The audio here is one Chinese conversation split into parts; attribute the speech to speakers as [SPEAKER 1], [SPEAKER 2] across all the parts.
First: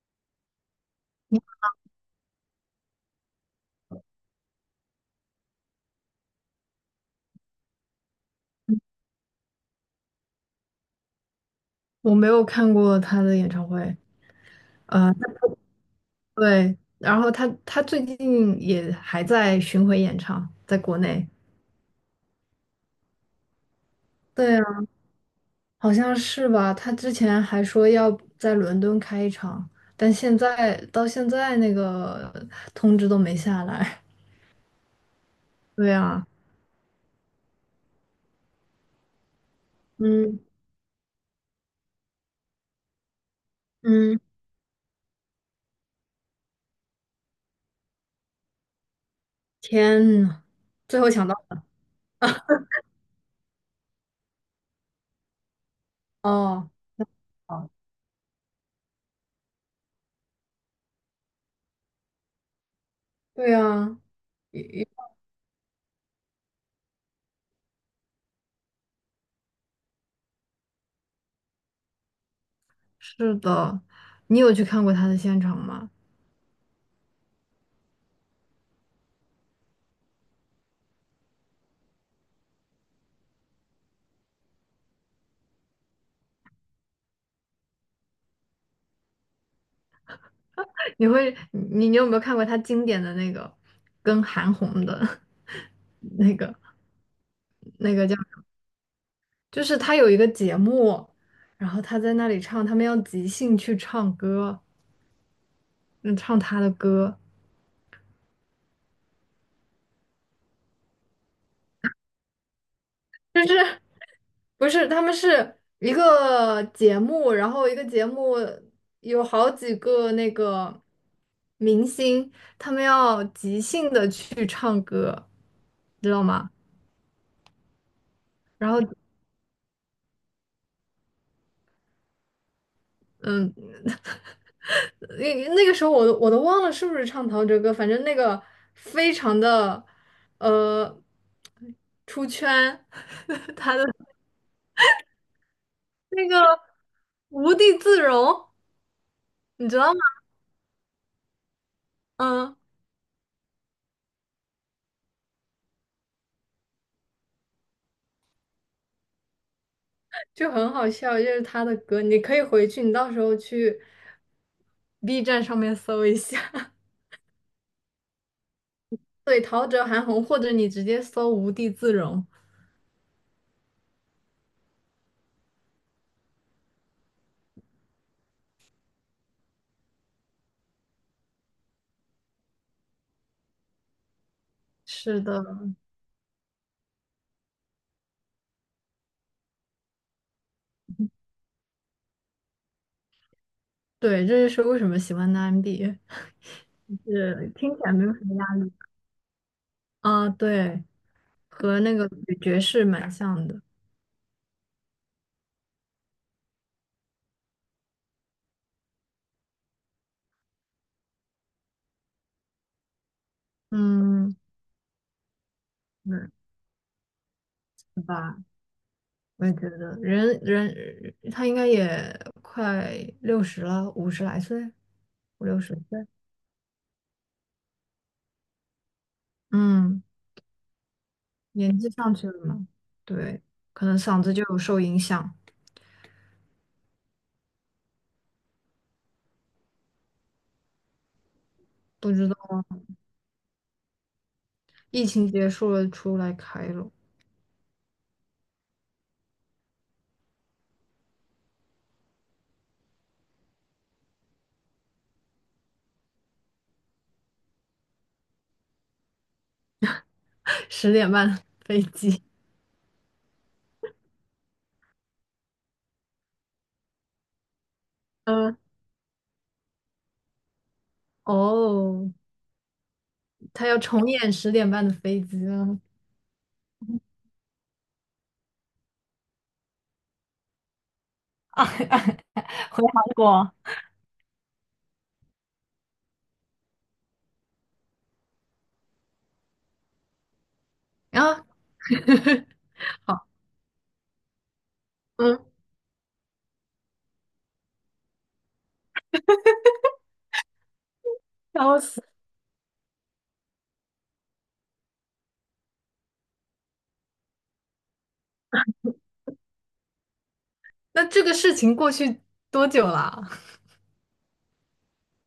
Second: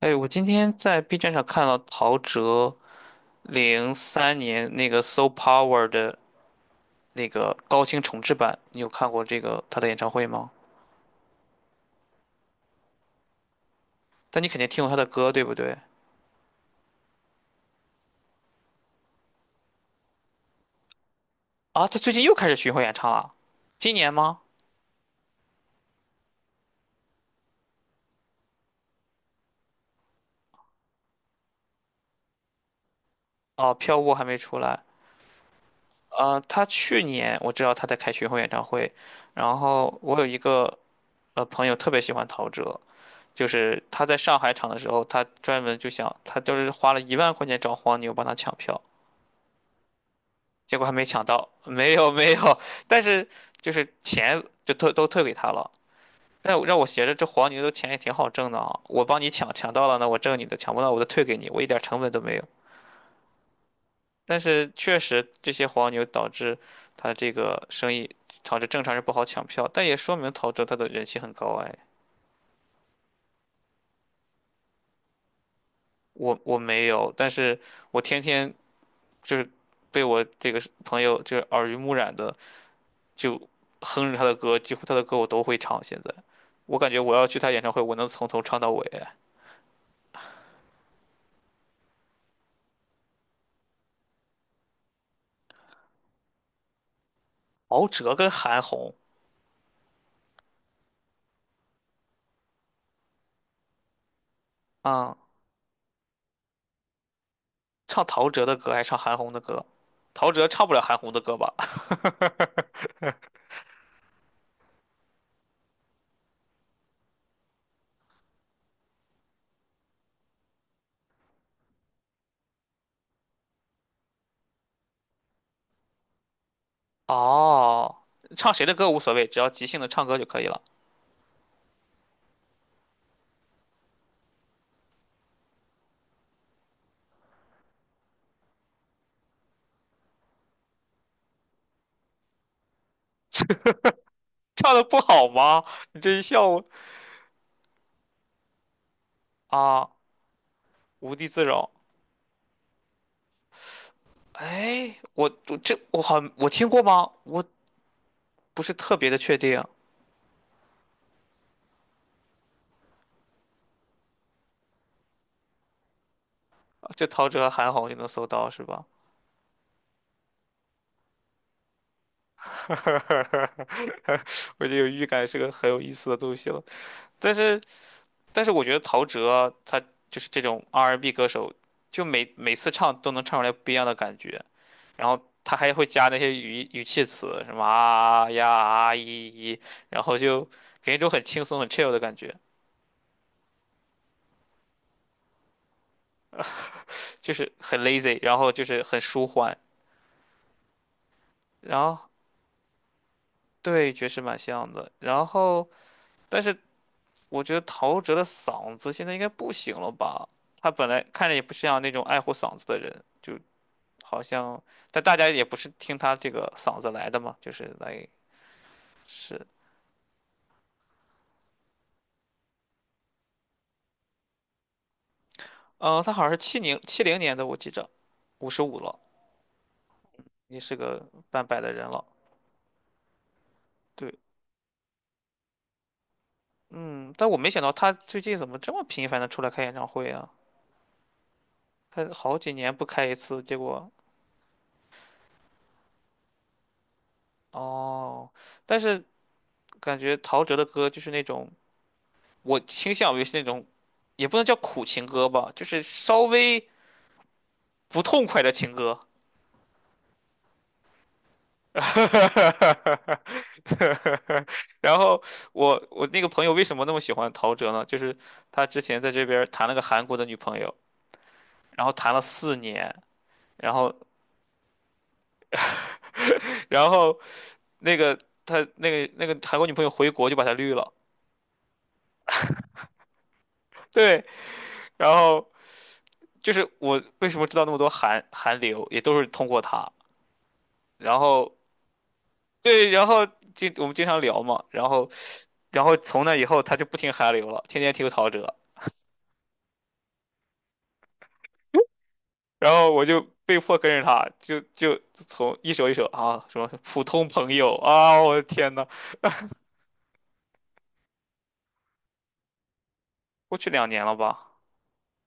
[SPEAKER 1] 哎，我今天在 B 站上看到陶喆03年那个《So Power》的那个高清重制版，你有看过这个他的演唱会吗？
[SPEAKER 2] 我没有看过他的演唱会。
[SPEAKER 1] 但你肯定听过他的
[SPEAKER 2] 呃，
[SPEAKER 1] 歌，对不对？
[SPEAKER 2] 对。然后他最近也还在巡回演唱，在国内。
[SPEAKER 1] 啊，他最近又开始巡回演唱了，今年吗？
[SPEAKER 2] 对啊，好像是吧？他之前还说要在伦敦开一场，但现在到现在那个通知都没
[SPEAKER 1] 哦，
[SPEAKER 2] 下
[SPEAKER 1] 《票
[SPEAKER 2] 来。
[SPEAKER 1] 务还没出来。
[SPEAKER 2] 对啊。
[SPEAKER 1] 他去年我知道他在开巡回演唱会，然后我有一
[SPEAKER 2] 嗯
[SPEAKER 1] 个朋友特别喜欢陶喆，就是他在
[SPEAKER 2] 嗯。
[SPEAKER 1] 上海场的时候，他专门就想，他就是花了1万块钱找黄牛帮他抢票。
[SPEAKER 2] 天呐。
[SPEAKER 1] 结果还
[SPEAKER 2] 最
[SPEAKER 1] 没
[SPEAKER 2] 后
[SPEAKER 1] 抢
[SPEAKER 2] 抢到
[SPEAKER 1] 到，没有没有，但是就是钱就退都退给他了。但
[SPEAKER 2] 哦。
[SPEAKER 1] 让我觉着这黄牛的钱也挺好挣的啊，我帮你抢，抢到了呢我挣你的，抢不到我就退给你，我一点成本都没有。
[SPEAKER 2] 对啊。
[SPEAKER 1] 但
[SPEAKER 2] 也
[SPEAKER 1] 是
[SPEAKER 2] 也
[SPEAKER 1] 确实这些黄牛导致他这个生意导致正常人不好抢票，但也说明陶喆他的人气很高哎。
[SPEAKER 2] 是的。你有去看过他的现场吗？
[SPEAKER 1] 我没有，但是我天天就是被我这个朋友就是耳濡目染的就哼着他的歌，几乎他的歌我都会唱。现在，我感觉我要去他演唱会，我能从头唱到尾。
[SPEAKER 2] 你会你你有没有看过他经典的那个跟韩红的 那个
[SPEAKER 1] 陶
[SPEAKER 2] 那个
[SPEAKER 1] 喆
[SPEAKER 2] 叫，
[SPEAKER 1] 跟韩红
[SPEAKER 2] 就是他有一个节目，然后他在那里唱，他们要即兴去唱歌。
[SPEAKER 1] 啊，
[SPEAKER 2] 嗯，唱他的歌。
[SPEAKER 1] 唱陶喆的歌还是唱韩红的歌？陶喆唱不了韩红的歌吧？
[SPEAKER 2] 就是不是他们是一个节目，然后一个节目有好几个那个明星，他们要即兴的去唱歌，知道吗？
[SPEAKER 1] 哦，唱谁
[SPEAKER 2] 然
[SPEAKER 1] 的
[SPEAKER 2] 后
[SPEAKER 1] 歌无所谓，只要即兴的唱歌就可以了。
[SPEAKER 2] 嗯，那个时候我都忘了是不是唱陶喆歌，反正那个非常的呃出圈，他的
[SPEAKER 1] 唱的不好吗？你这一
[SPEAKER 2] 那
[SPEAKER 1] 笑
[SPEAKER 2] 个
[SPEAKER 1] 我
[SPEAKER 2] 无地自容，你知
[SPEAKER 1] 啊，
[SPEAKER 2] 道吗？
[SPEAKER 1] 无地自容。
[SPEAKER 2] 嗯，
[SPEAKER 1] 哎，我这我好像我听过吗？我不是特别的确定，
[SPEAKER 2] 就很好笑，就是他的歌，你可以回去，你到时候去 B 站上面搜一下。
[SPEAKER 1] 就陶喆、韩红就能搜到是吧？
[SPEAKER 2] 对，陶喆、韩红，或者你直接搜无地自容。
[SPEAKER 1] 我就有预感是个很有意思的东西了。但是，但是我觉得陶喆他就是这种 R&B 歌手，就每次唱都能唱出来不一样的感觉，然后
[SPEAKER 2] 是的。
[SPEAKER 1] 他还会加那些语气词，什么啊呀啊一一，然后就给人一种很轻松、很 chill 的感觉，
[SPEAKER 2] 对，这就是为什么喜欢的 MB,就
[SPEAKER 1] 就是
[SPEAKER 2] 是听
[SPEAKER 1] 很
[SPEAKER 2] 起来没有
[SPEAKER 1] lazy，
[SPEAKER 2] 什么
[SPEAKER 1] 然
[SPEAKER 2] 压
[SPEAKER 1] 后就
[SPEAKER 2] 力
[SPEAKER 1] 是很舒缓，
[SPEAKER 2] 啊。对。
[SPEAKER 1] 然
[SPEAKER 2] 和那个
[SPEAKER 1] 后
[SPEAKER 2] 女爵士蛮像的。
[SPEAKER 1] 对爵士蛮像的，然后但是我觉得陶喆的嗓子现在应该不行了吧。他本来看着也不像那种爱护嗓子的人，就好
[SPEAKER 2] 嗯。
[SPEAKER 1] 像，但大家也不是听他这
[SPEAKER 2] 嗯，
[SPEAKER 1] 个嗓子来的嘛，就是
[SPEAKER 2] 是
[SPEAKER 1] 来
[SPEAKER 2] 吧？我
[SPEAKER 1] 是，
[SPEAKER 2] 也觉得，他应该也快六十了，五十来岁，五六十岁。
[SPEAKER 1] 他好像是七零年的，我记着，55了，
[SPEAKER 2] 嗯，
[SPEAKER 1] 也是个半百的
[SPEAKER 2] 年
[SPEAKER 1] 人
[SPEAKER 2] 纪
[SPEAKER 1] 了。
[SPEAKER 2] 上去了嘛。对，可能
[SPEAKER 1] 对，
[SPEAKER 2] 嗓子就有受影响。
[SPEAKER 1] 嗯，但我没想到他最近怎么这么频繁的出来开演唱会啊？他
[SPEAKER 2] 不知
[SPEAKER 1] 好几
[SPEAKER 2] 道。
[SPEAKER 1] 年不开一次，结果
[SPEAKER 2] 疫情结束了，出来开了。
[SPEAKER 1] 哦，但是感觉陶喆的歌就是那种，我倾向于是那种，也不能叫苦情歌吧，就是稍微不痛快的情歌。
[SPEAKER 2] 十点半的飞机
[SPEAKER 1] 然后我那个朋友为什么那么喜欢陶喆呢？就是
[SPEAKER 2] 嗯。
[SPEAKER 1] 他之前在这边儿谈了个韩国的女朋友，然后
[SPEAKER 2] 哦，
[SPEAKER 1] 谈了4年，
[SPEAKER 2] 他
[SPEAKER 1] 然
[SPEAKER 2] 要
[SPEAKER 1] 后
[SPEAKER 2] 重演十点半的飞机了。
[SPEAKER 1] 然后那个他那个韩国女朋友回国就把他绿了，
[SPEAKER 2] 回韩国。
[SPEAKER 1] 对，然后就是我为什么知道那么多韩流，也都是通过他，然
[SPEAKER 2] 然后，
[SPEAKER 1] 后 对，然后
[SPEAKER 2] 好，
[SPEAKER 1] 我们经常聊嘛，然后从那以后他就不听韩流了，天天听陶喆，然后我就被迫跟着他，就从一首一首啊，什么普通朋友啊，我的天呐，
[SPEAKER 2] 那这个事情过去多久了啊？
[SPEAKER 1] 过去2年了吧？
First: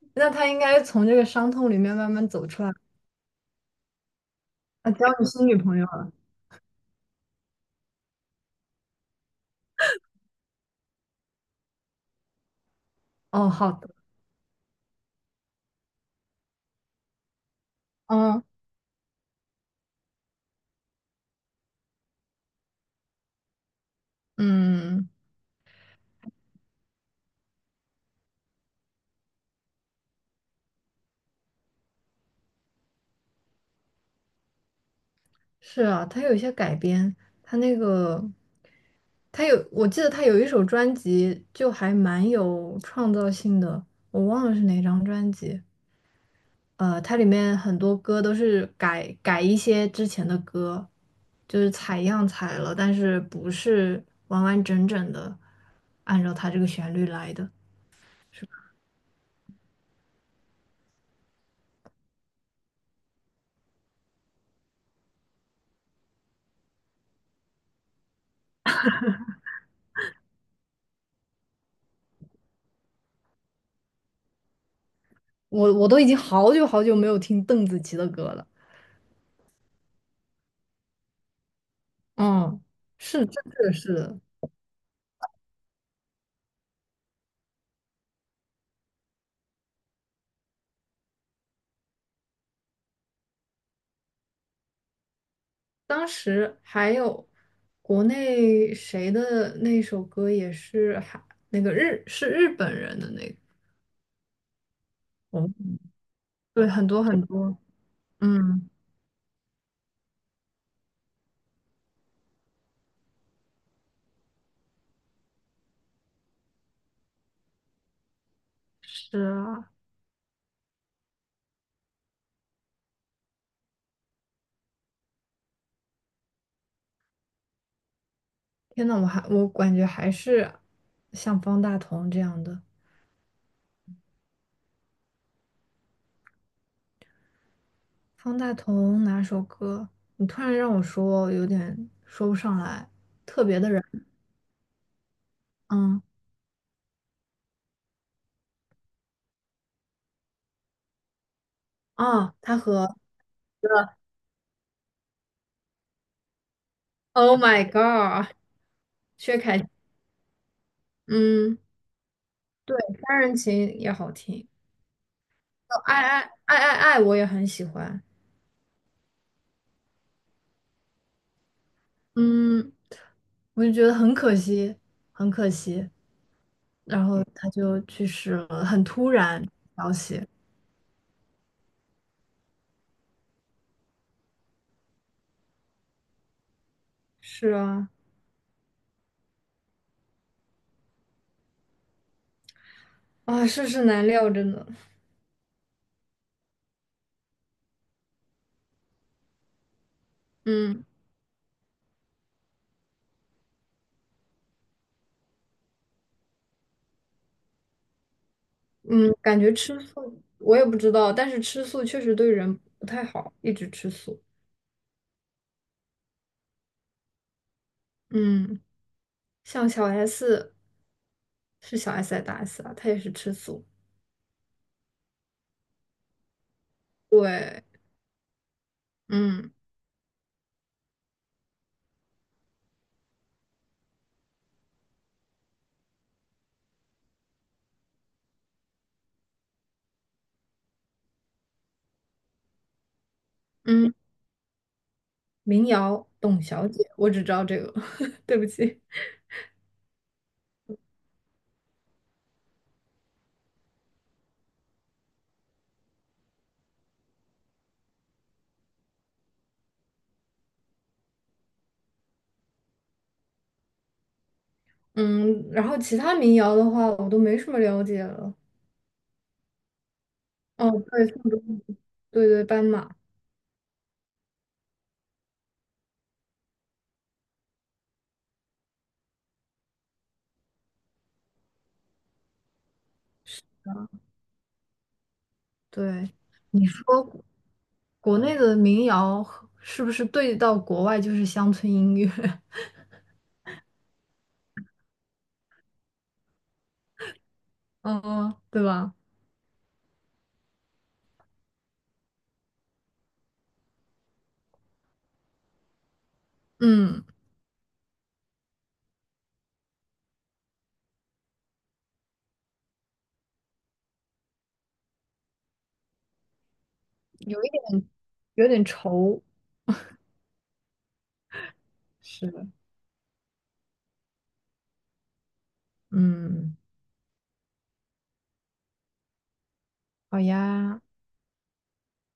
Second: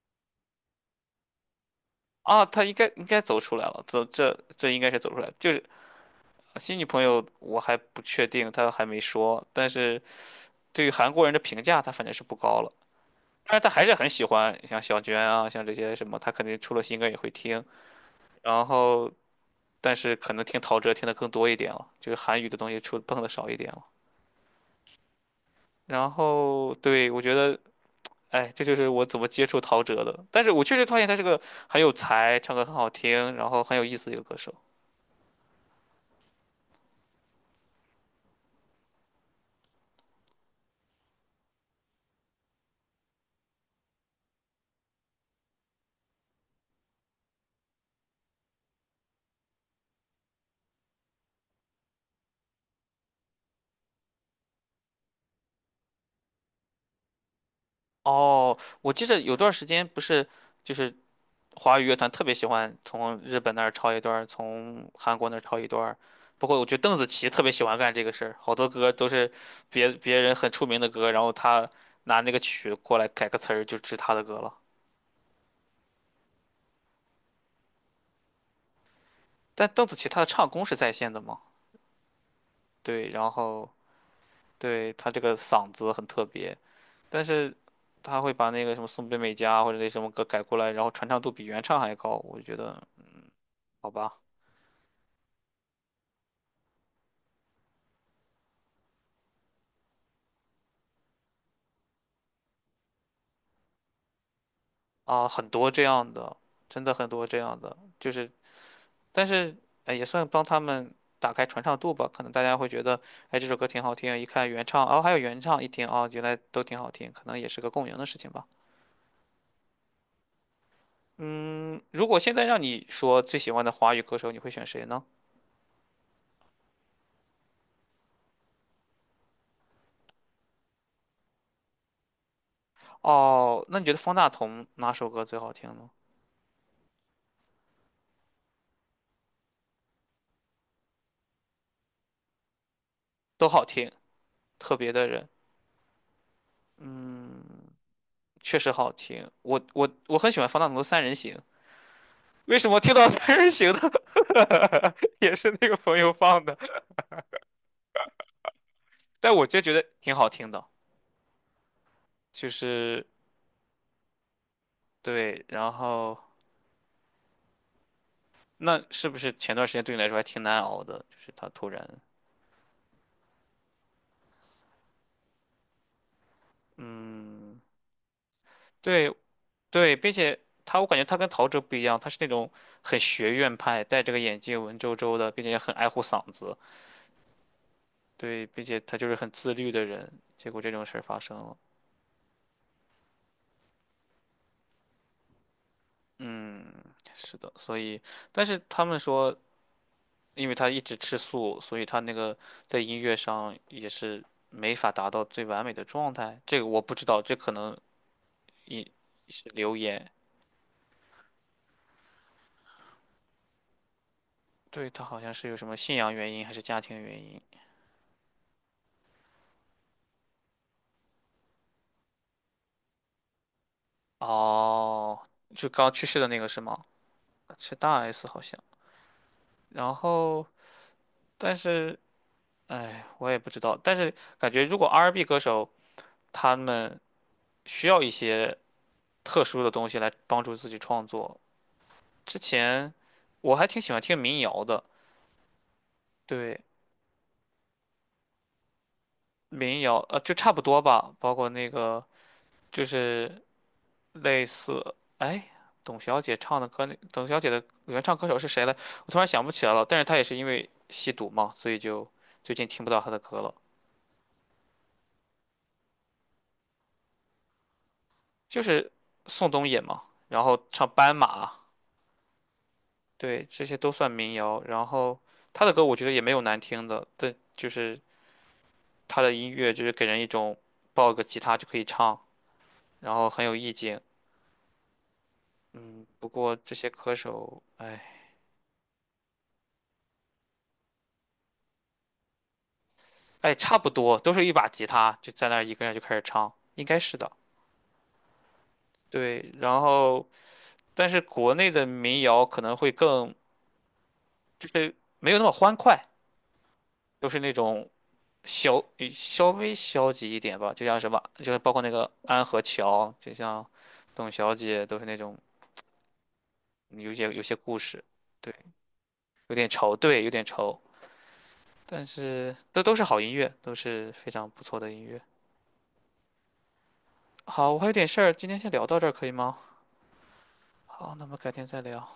[SPEAKER 2] 那他应该从这个伤痛里面慢慢
[SPEAKER 1] 啊，
[SPEAKER 2] 走出
[SPEAKER 1] 他
[SPEAKER 2] 来。
[SPEAKER 1] 应该走出来了，这应该
[SPEAKER 2] 啊，
[SPEAKER 1] 是
[SPEAKER 2] 交
[SPEAKER 1] 走出来
[SPEAKER 2] 你
[SPEAKER 1] 了
[SPEAKER 2] 新
[SPEAKER 1] 就
[SPEAKER 2] 女
[SPEAKER 1] 是
[SPEAKER 2] 朋友了？
[SPEAKER 1] 新女朋友我还不确定，他还没说，但是对于韩国人的评价，他反正是不高了。
[SPEAKER 2] 哦，
[SPEAKER 1] 但是他
[SPEAKER 2] 好
[SPEAKER 1] 还
[SPEAKER 2] 的。
[SPEAKER 1] 是很喜欢像小娟啊，像这些什么，他肯定出了新歌也会听，
[SPEAKER 2] 嗯
[SPEAKER 1] 然后但是可能听陶喆听的更多一点了，就是韩语的东西碰的少一点了。
[SPEAKER 2] 嗯。
[SPEAKER 1] 然后对，我觉得。哎，这就是我怎么接触陶喆的。但是我确实发现他是个很有才，唱歌很好听，然后很有意思的一个歌手。
[SPEAKER 2] 是啊，他有一些改编，他那个他有，我记得他有一首专辑就还蛮有创造性的，我忘了是哪张专辑。它里面很多歌都是改一些之前的歌，就是采样采了，但是不是完完整整的按照它这个旋律来的。
[SPEAKER 1] 哦，我记得有段时间不是，就是华语乐坛特别喜欢从日本那儿抄一段儿，从韩国那儿抄一段儿。我觉得邓紫棋特别喜欢干这个事儿，好多歌都是别人很出名的歌，然后她拿那个曲过来改个词儿，就是她的歌了。
[SPEAKER 2] 我都已经好久好久没有听邓紫棋的歌了。
[SPEAKER 1] 但邓紫棋她的唱功是在线的嘛？
[SPEAKER 2] 嗯，
[SPEAKER 1] 对，
[SPEAKER 2] 是
[SPEAKER 1] 然
[SPEAKER 2] 真
[SPEAKER 1] 后
[SPEAKER 2] 的是的。
[SPEAKER 1] 对她这个嗓子很特别。但是他会把那个什么松本美嘉或者那什么歌改过来，然后传唱度比原唱还高，我就觉得好吧，
[SPEAKER 2] 当时还有国内谁的那首歌也是还那个日本人的那个。
[SPEAKER 1] 啊，
[SPEAKER 2] 哦，
[SPEAKER 1] 很多这样的，
[SPEAKER 2] 对，
[SPEAKER 1] 真
[SPEAKER 2] 很
[SPEAKER 1] 的
[SPEAKER 2] 多
[SPEAKER 1] 很
[SPEAKER 2] 很
[SPEAKER 1] 多这
[SPEAKER 2] 多。
[SPEAKER 1] 样的，就是
[SPEAKER 2] 嗯，
[SPEAKER 1] 但是哎也算帮他们打开传唱度吧，可能大家会觉得哎这首歌挺好听，一看原唱，哦还有原唱，一听哦原来都挺好听，可能也是个共赢的事情吧。
[SPEAKER 2] 是啊。
[SPEAKER 1] 嗯，如果现在让你说最喜欢的华语歌手，你会选谁呢？
[SPEAKER 2] 天呐，我还我感觉还是像方大同这样的。
[SPEAKER 1] 哦，那你觉得方大同哪首歌最好听呢？
[SPEAKER 2] 方大同哪首歌？你突然让我说，有点说不上来。特
[SPEAKER 1] 都
[SPEAKER 2] 别
[SPEAKER 1] 好
[SPEAKER 2] 的人。
[SPEAKER 1] 听，特别的人。
[SPEAKER 2] 嗯
[SPEAKER 1] 嗯。确实好听。我很喜欢方大同的《三人行》，
[SPEAKER 2] 啊，他
[SPEAKER 1] 为什么听
[SPEAKER 2] 和
[SPEAKER 1] 到《三人行》的 也是那个朋友放的？
[SPEAKER 2] Oh my God。
[SPEAKER 1] 但
[SPEAKER 2] 薛
[SPEAKER 1] 我
[SPEAKER 2] 凯
[SPEAKER 1] 就
[SPEAKER 2] 琪
[SPEAKER 1] 觉得挺好听的，
[SPEAKER 2] 嗯。
[SPEAKER 1] 就
[SPEAKER 2] 对，
[SPEAKER 1] 是
[SPEAKER 2] 《三人情》也好听。
[SPEAKER 1] 对。然
[SPEAKER 2] 哦
[SPEAKER 1] 后
[SPEAKER 2] 爱爱爱》我也很喜欢。
[SPEAKER 1] 那是不是前段时间对你来说还挺难熬的？就是他突然，
[SPEAKER 2] 嗯，我就觉得很可惜，很可惜。然后他
[SPEAKER 1] 嗯，
[SPEAKER 2] 就去世了，很突
[SPEAKER 1] 对
[SPEAKER 2] 然消
[SPEAKER 1] 对，并
[SPEAKER 2] 息。
[SPEAKER 1] 且他我感觉他跟陶喆不一样，他是那种很学院派，戴着个眼镜文绉绉的，并且也很爱护嗓子，
[SPEAKER 2] 是啊。
[SPEAKER 1] 对，并且他就是很自律的人。结果这种事儿发生了，
[SPEAKER 2] 啊，世事难料，真的。
[SPEAKER 1] 嗯，是的，所以。但是他们说因为他一
[SPEAKER 2] 嗯
[SPEAKER 1] 直吃素，所以他那个在音乐上也是没法达到最完美的状态。这个我不知道，这可能一
[SPEAKER 2] 嗯，感
[SPEAKER 1] 是
[SPEAKER 2] 觉
[SPEAKER 1] 流
[SPEAKER 2] 吃
[SPEAKER 1] 言。
[SPEAKER 2] 素，我也不知道，但是吃素确实对人不太好，一直吃素。
[SPEAKER 1] 对，他好像是有什么信仰原因还是家庭原因。
[SPEAKER 2] 嗯，像小 S 是小 S 还是大 S 啊？她也是吃素。
[SPEAKER 1] 哦，就刚去世的那个是吗？
[SPEAKER 2] 对。
[SPEAKER 1] 是大 S 好像。
[SPEAKER 2] 嗯
[SPEAKER 1] 然后，但是，哎，我也不知道。但是感觉如果 R&B 歌手他们需要一些特殊的东西来帮助自己创作，之前我还挺喜
[SPEAKER 2] 嗯。
[SPEAKER 1] 欢听民谣的。
[SPEAKER 2] 民谣《董
[SPEAKER 1] 对，
[SPEAKER 2] 小姐》，我只知道这个。对不起。
[SPEAKER 1] 民谣，就差不多吧，包括那个就是类似，哎，董小姐唱的歌，那董小姐的原唱歌手是谁来？我突然想不起来了，但是她也是因为吸毒嘛，所以就最近听不到她的歌了。
[SPEAKER 2] 嗯，然后其他民谣的话，我都没什么了解了。
[SPEAKER 1] 就是宋冬野嘛，然后
[SPEAKER 2] 哦，
[SPEAKER 1] 唱
[SPEAKER 2] 对，
[SPEAKER 1] 《斑马》，
[SPEAKER 2] 对对，斑马。
[SPEAKER 1] 对，这些都算民谣。然后她的歌我觉得也没有难听的，但就是她的音乐就是给人一种抱个吉他就可以唱，然后很有意境。嗯，
[SPEAKER 2] 对。
[SPEAKER 1] 不过
[SPEAKER 2] 你
[SPEAKER 1] 这
[SPEAKER 2] 说
[SPEAKER 1] 些歌
[SPEAKER 2] 国
[SPEAKER 1] 手，
[SPEAKER 2] 国
[SPEAKER 1] 哎。
[SPEAKER 2] 内的民谣和是不是对到国外就是乡村音乐？
[SPEAKER 1] 哎，差不多都是一把吉他，就在那儿一个人就开始唱，应该是的。
[SPEAKER 2] 嗯，对吧？
[SPEAKER 1] 对，然后但是国内的民谣可能会更就是没有那么欢快，
[SPEAKER 2] 嗯，
[SPEAKER 1] 都是那种稍微消极一点吧，就像什么，就是包括那个安河桥，就像董小姐，都是那种有些有
[SPEAKER 2] 有一
[SPEAKER 1] 些故
[SPEAKER 2] 点，
[SPEAKER 1] 事，
[SPEAKER 2] 有
[SPEAKER 1] 对，
[SPEAKER 2] 点愁。
[SPEAKER 1] 有点愁，对，有点愁，但
[SPEAKER 2] 是的。
[SPEAKER 1] 是都是好音乐，都是非常不错的音乐。
[SPEAKER 2] 嗯。
[SPEAKER 1] 好，我还有点事儿，今天先聊到这儿可以吗？
[SPEAKER 2] 好呀。
[SPEAKER 1] 好，那么改天再聊。